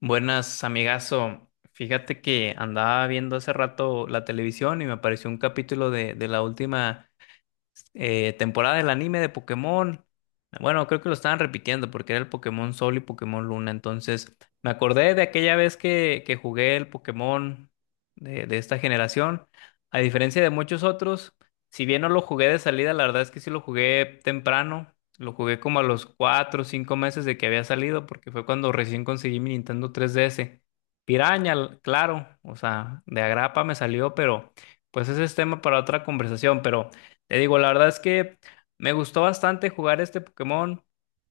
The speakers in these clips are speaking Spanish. Buenas, amigazo. Fíjate que andaba viendo hace rato la televisión y me apareció un capítulo de la última temporada del anime de Pokémon. Bueno, creo que lo estaban repitiendo porque era el Pokémon Sol y Pokémon Luna. Entonces, me acordé de aquella vez que jugué el Pokémon de esta generación. A diferencia de muchos otros, si bien no lo jugué de salida, la verdad es que sí lo jugué temprano. Lo jugué como a los 4 o 5 meses de que había salido porque fue cuando recién conseguí mi Nintendo 3DS. Piraña, claro, o sea, de agrapa me salió, pero pues ese es tema para otra conversación, pero... Te digo, la verdad es que me gustó bastante jugar este Pokémon.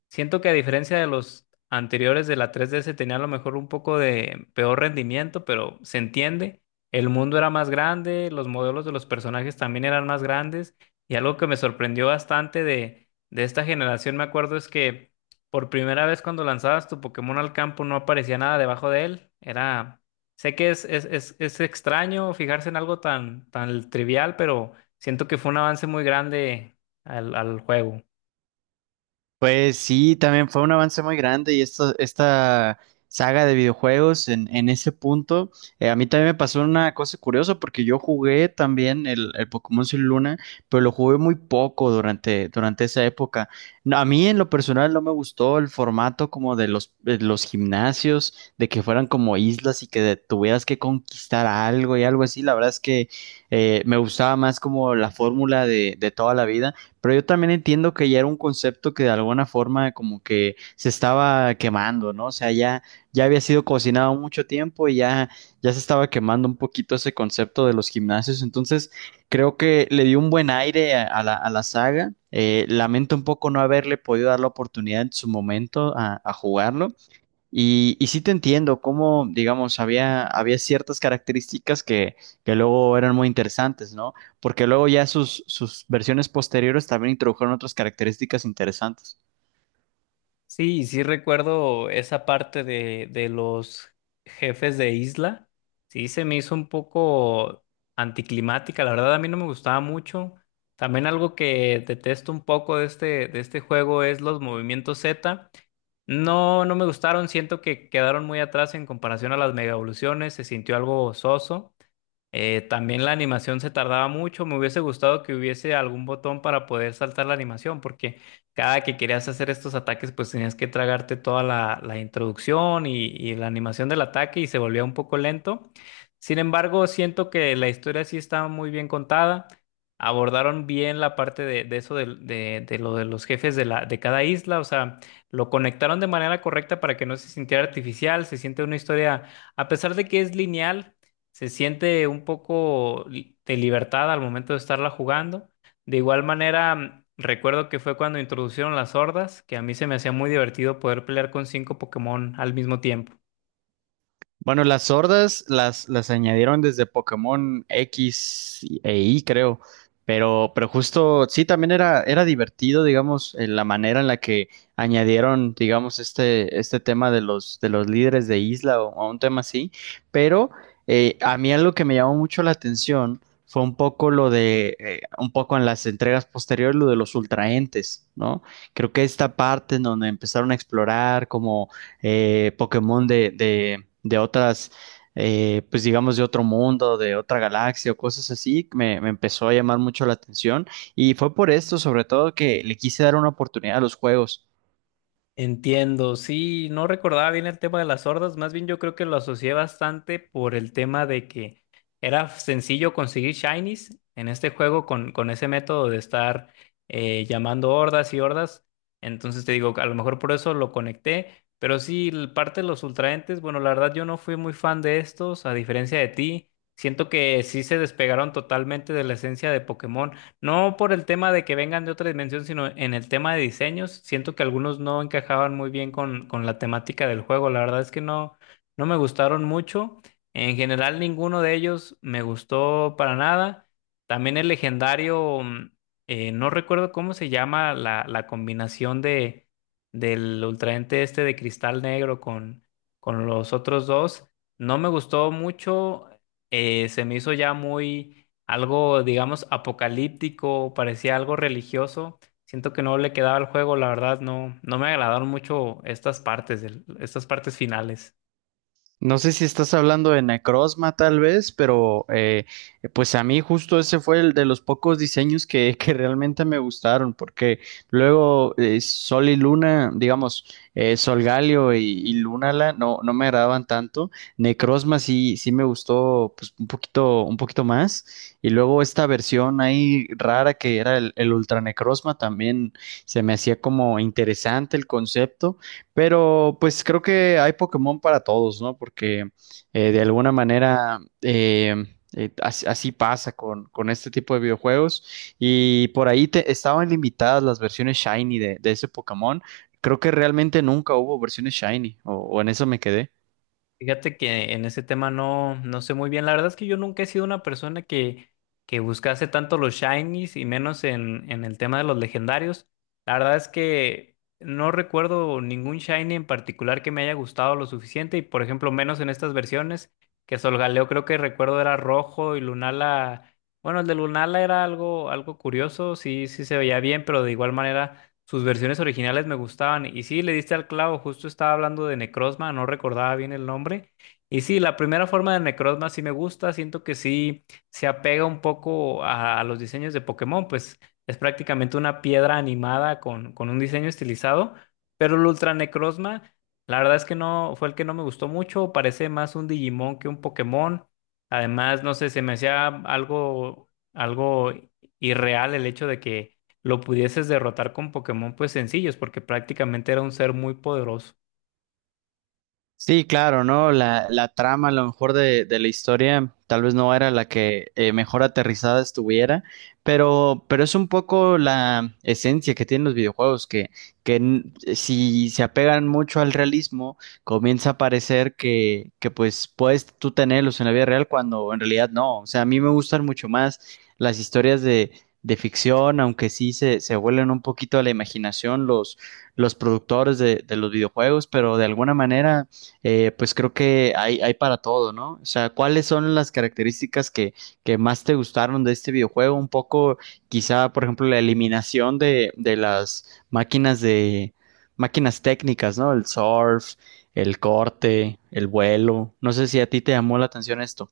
Siento que a diferencia de los anteriores de la 3DS tenía a lo mejor un poco de peor rendimiento, pero se entiende. El mundo era más grande, los modelos de los personajes también eran más grandes y algo que me sorprendió bastante de esta generación, me acuerdo, es que por primera vez cuando lanzabas tu Pokémon al campo no aparecía nada debajo de él. Era, sé que es extraño fijarse en algo tan trivial, pero siento que fue un avance muy grande al juego. Pues sí, también fue un avance muy grande y esta saga de videojuegos en ese punto, a mí también me pasó una cosa curiosa porque yo jugué también el Pokémon Sol y Luna, pero lo jugué muy poco durante esa época. No, a mí en lo personal no me gustó el formato como de de los gimnasios, de que fueran como islas y que tuvieras que conquistar algo y algo así. La verdad es que me gustaba más como la fórmula de toda la vida. Pero yo también entiendo que ya era un concepto que de alguna forma como que se estaba quemando, ¿no? O sea, ya, ya había sido cocinado mucho tiempo y ya, ya se estaba quemando un poquito ese concepto de los gimnasios. Entonces, creo que le dio un buen aire a la saga. Lamento un poco no haberle podido dar la oportunidad en su momento a jugarlo. Y sí te entiendo, cómo, digamos, había ciertas características que luego eran muy interesantes, ¿no? Porque luego ya sus versiones posteriores también introdujeron otras características interesantes. Sí, sí recuerdo esa parte de los jefes de isla. Sí, se me hizo un poco anticlimática. La verdad, a mí no me gustaba mucho. También algo que detesto un poco de este juego es los movimientos Z. No, no me gustaron. Siento que quedaron muy atrás en comparación a las mega evoluciones. Se sintió algo soso. También la animación se tardaba mucho, me hubiese gustado que hubiese algún botón para poder saltar la animación, porque cada que querías hacer estos ataques, pues tenías que tragarte toda la introducción y la animación del ataque y se volvía un poco lento. Sin embargo, siento que la historia sí está muy bien contada, abordaron bien la parte de eso de lo de los jefes de, la, de cada isla, o sea, lo conectaron de manera correcta para que no se sintiera artificial, se siente una historia, a pesar de que es lineal se siente un poco de libertad al momento de estarla jugando. De igual manera, recuerdo que fue cuando introducieron las hordas, que a mí se me hacía muy divertido poder pelear con cinco Pokémon al mismo tiempo. Bueno, las sordas las añadieron desde e Y, creo. Pero justo, sí, también era divertido, digamos, en la manera en la que añadieron, digamos, este tema de de los líderes de isla o un tema así. Pero a mí algo que me llamó mucho la atención fue un poco lo de, un poco en las entregas posteriores, lo de los ultraentes, ¿no? Creo que esta parte en donde empezaron a explorar como Pokémon de otras, pues digamos de otro mundo, de otra galaxia o cosas así, que me empezó a llamar mucho la atención y fue por esto sobre todo que le quise dar una oportunidad a los juegos. Entiendo, sí, no recordaba bien el tema de las hordas, más bien yo creo que lo asocié bastante por el tema de que era sencillo conseguir shinies en este juego con ese método de estar llamando hordas y hordas, entonces te digo, a lo mejor por eso lo conecté, pero sí, parte de los ultraentes, bueno, la verdad yo no fui muy fan de estos, a diferencia de ti, siento que sí se despegaron totalmente de la esencia de Pokémon. No por el tema de que vengan de otra dimensión, sino en el tema de diseños. Siento que algunos no encajaban muy bien con la temática del juego. La verdad es que no, no me gustaron mucho. En general, ninguno de ellos me gustó para nada. También el legendario, no recuerdo cómo se llama la, la combinación de, del ultraente este de cristal negro con los otros dos. No me gustó mucho. Se me hizo ya muy algo, digamos, apocalíptico, parecía algo religioso. Siento que no le quedaba al juego, la verdad, no, no me agradaron mucho estas partes, estas partes finales. No sé si estás hablando de Necrozma tal vez, pero pues a mí justo ese fue el de los pocos diseños que realmente me gustaron, porque luego Sol y Luna, digamos, Sol Galio y Lunala no, no me agradaban tanto. Necrozma sí, sí me gustó pues un poquito más. Y luego esta versión ahí rara que era el Ultra Necrozma también se me hacía como interesante el concepto. Pero pues creo que hay Pokémon para todos, ¿no? Porque de alguna manera así, así pasa con este tipo de videojuegos. Y por ahí te, estaban limitadas las versiones Shiny de ese Pokémon. Creo que realmente nunca hubo versiones Shiny, o en eso me quedé. Fíjate que en ese tema no, no sé muy bien. La verdad es que yo nunca he sido una persona que buscase tanto los shinies y menos en el tema de los legendarios. La verdad es que no recuerdo ningún shiny en particular que me haya gustado lo suficiente y, por ejemplo, menos en estas versiones, que Solgaleo creo que recuerdo era rojo y Lunala, bueno, el de Lunala era algo, algo curioso, sí, sí se veía bien, pero de igual manera... Sus versiones originales me gustaban. Y sí, le diste al clavo, justo estaba hablando de Necrozma, no recordaba bien el nombre. Y sí, la primera forma de Necrozma sí me gusta, siento que sí se apega un poco a los diseños de Pokémon, pues es prácticamente una piedra animada con un diseño estilizado, pero el Ultra Necrozma, la verdad es que no, fue el que no me gustó mucho, parece más un Digimon que un Pokémon. Además, no sé, se me hacía algo, algo irreal el hecho de que lo pudieses derrotar con Pokémon pues sencillos, porque prácticamente era un ser muy poderoso. Sí, claro, ¿no? La trama, a lo mejor de la historia, tal vez no era la que mejor aterrizada estuviera, pero es un poco la esencia que tienen los videojuegos, que n- si se apegan mucho al realismo, comienza a parecer que pues puedes tú tenerlos en la vida real cuando en realidad no. O sea, a mí me gustan mucho más las historias de ficción, aunque sí se vuelven un poquito a la imaginación los productores de los videojuegos, pero de alguna manera pues creo que hay para todo, ¿no? O sea, ¿cuáles son las características que más te gustaron de este videojuego? Un poco, quizá, por ejemplo, la eliminación de las máquinas de máquinas técnicas, ¿no? El surf, el corte, el vuelo. No sé si a ti te llamó la atención esto.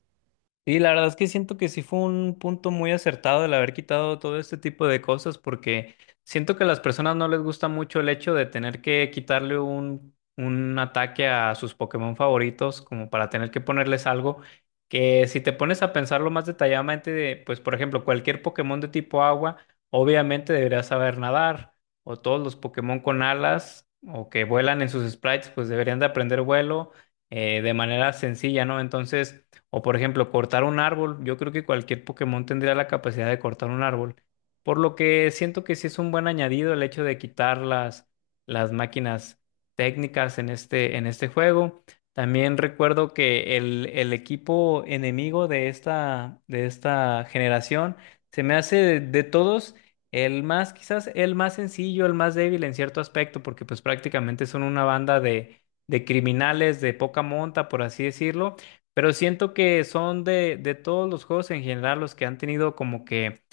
Y la verdad es que siento que sí fue un punto muy acertado el haber quitado todo este tipo de cosas, porque siento que a las personas no les gusta mucho el hecho de tener que quitarle un ataque a sus Pokémon favoritos, como para tener que ponerles algo que si te pones a pensarlo más detalladamente, de, pues por ejemplo, cualquier Pokémon de tipo agua, obviamente debería saber nadar, o todos los Pokémon con alas o que vuelan en sus sprites, pues deberían de aprender vuelo de manera sencilla, ¿no? Entonces... O por ejemplo, cortar un árbol. Yo creo que cualquier Pokémon tendría la capacidad de cortar un árbol. Por lo que siento que sí es un buen añadido el hecho de quitar las máquinas técnicas en este juego. También recuerdo que el equipo enemigo de esta generación se me hace de todos el más, quizás el más sencillo, el más débil en cierto aspecto, porque pues prácticamente son una banda de criminales de poca monta, por así decirlo, pero siento que son de todos los juegos en general los que han tenido como que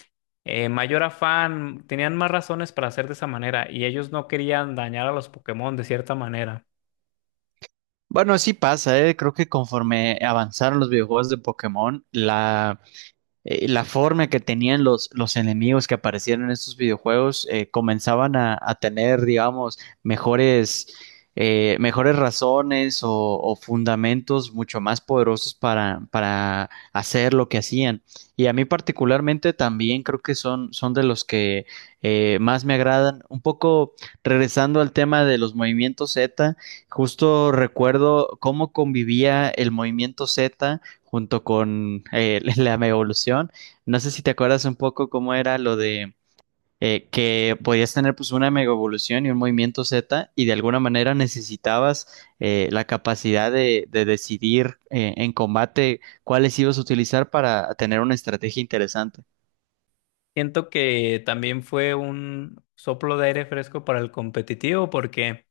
mayor afán, tenían más razones para hacer de esa manera y ellos no querían dañar a los Pokémon de cierta manera. Bueno, sí pasa, ¿eh? Creo que conforme avanzaron los videojuegos de Pokémon, la forma que tenían los enemigos que aparecieron en estos videojuegos comenzaban a tener, digamos, mejores, mejores razones o fundamentos mucho más poderosos para hacer lo que hacían. Y a mí particularmente también creo que son, son de los que más me agradan. Un poco regresando al tema de los movimientos Z, justo recuerdo cómo convivía el movimiento Z junto con la megaevolución. No sé si te acuerdas un poco cómo era lo de que podías tener pues una megaevolución y un movimiento Z y de alguna manera necesitabas la capacidad de decidir en combate cuáles ibas a utilizar para tener una estrategia interesante. Siento que también fue un soplo de aire fresco para el competitivo porque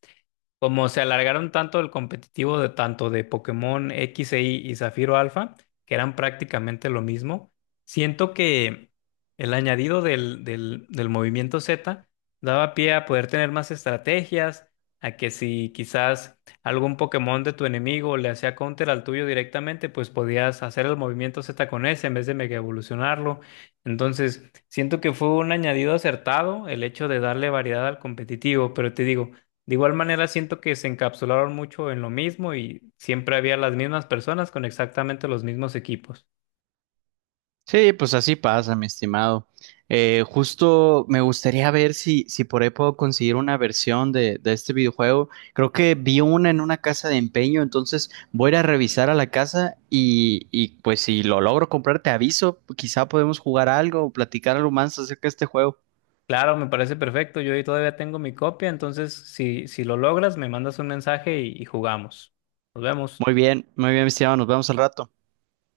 como se alargaron tanto el competitivo de tanto de Pokémon X e Y y Zafiro Alfa, que eran prácticamente lo mismo, siento que el añadido del movimiento Z daba pie a poder tener más estrategias, a que si quizás algún Pokémon de tu enemigo le hacía counter al tuyo directamente, pues podías hacer el movimiento Z con ese en vez de mega evolucionarlo. Entonces, siento que fue un añadido acertado el hecho de darle variedad al competitivo, pero te digo, de igual manera, siento que se encapsularon mucho en lo mismo y siempre había las mismas personas con exactamente los mismos equipos. Sí, pues así pasa, mi estimado. Justo me gustaría ver si, si por ahí puedo conseguir una versión de este videojuego. Creo que vi una en una casa de empeño, entonces voy a ir a revisar a la casa y pues si lo logro comprar, te aviso. Quizá podemos jugar algo o platicar algo más acerca de este juego. Claro, me parece perfecto. Yo ahí todavía tengo mi copia, entonces si lo logras, me mandas un mensaje y jugamos. Nos vemos. Muy bien, mi estimado. Nos vemos al rato.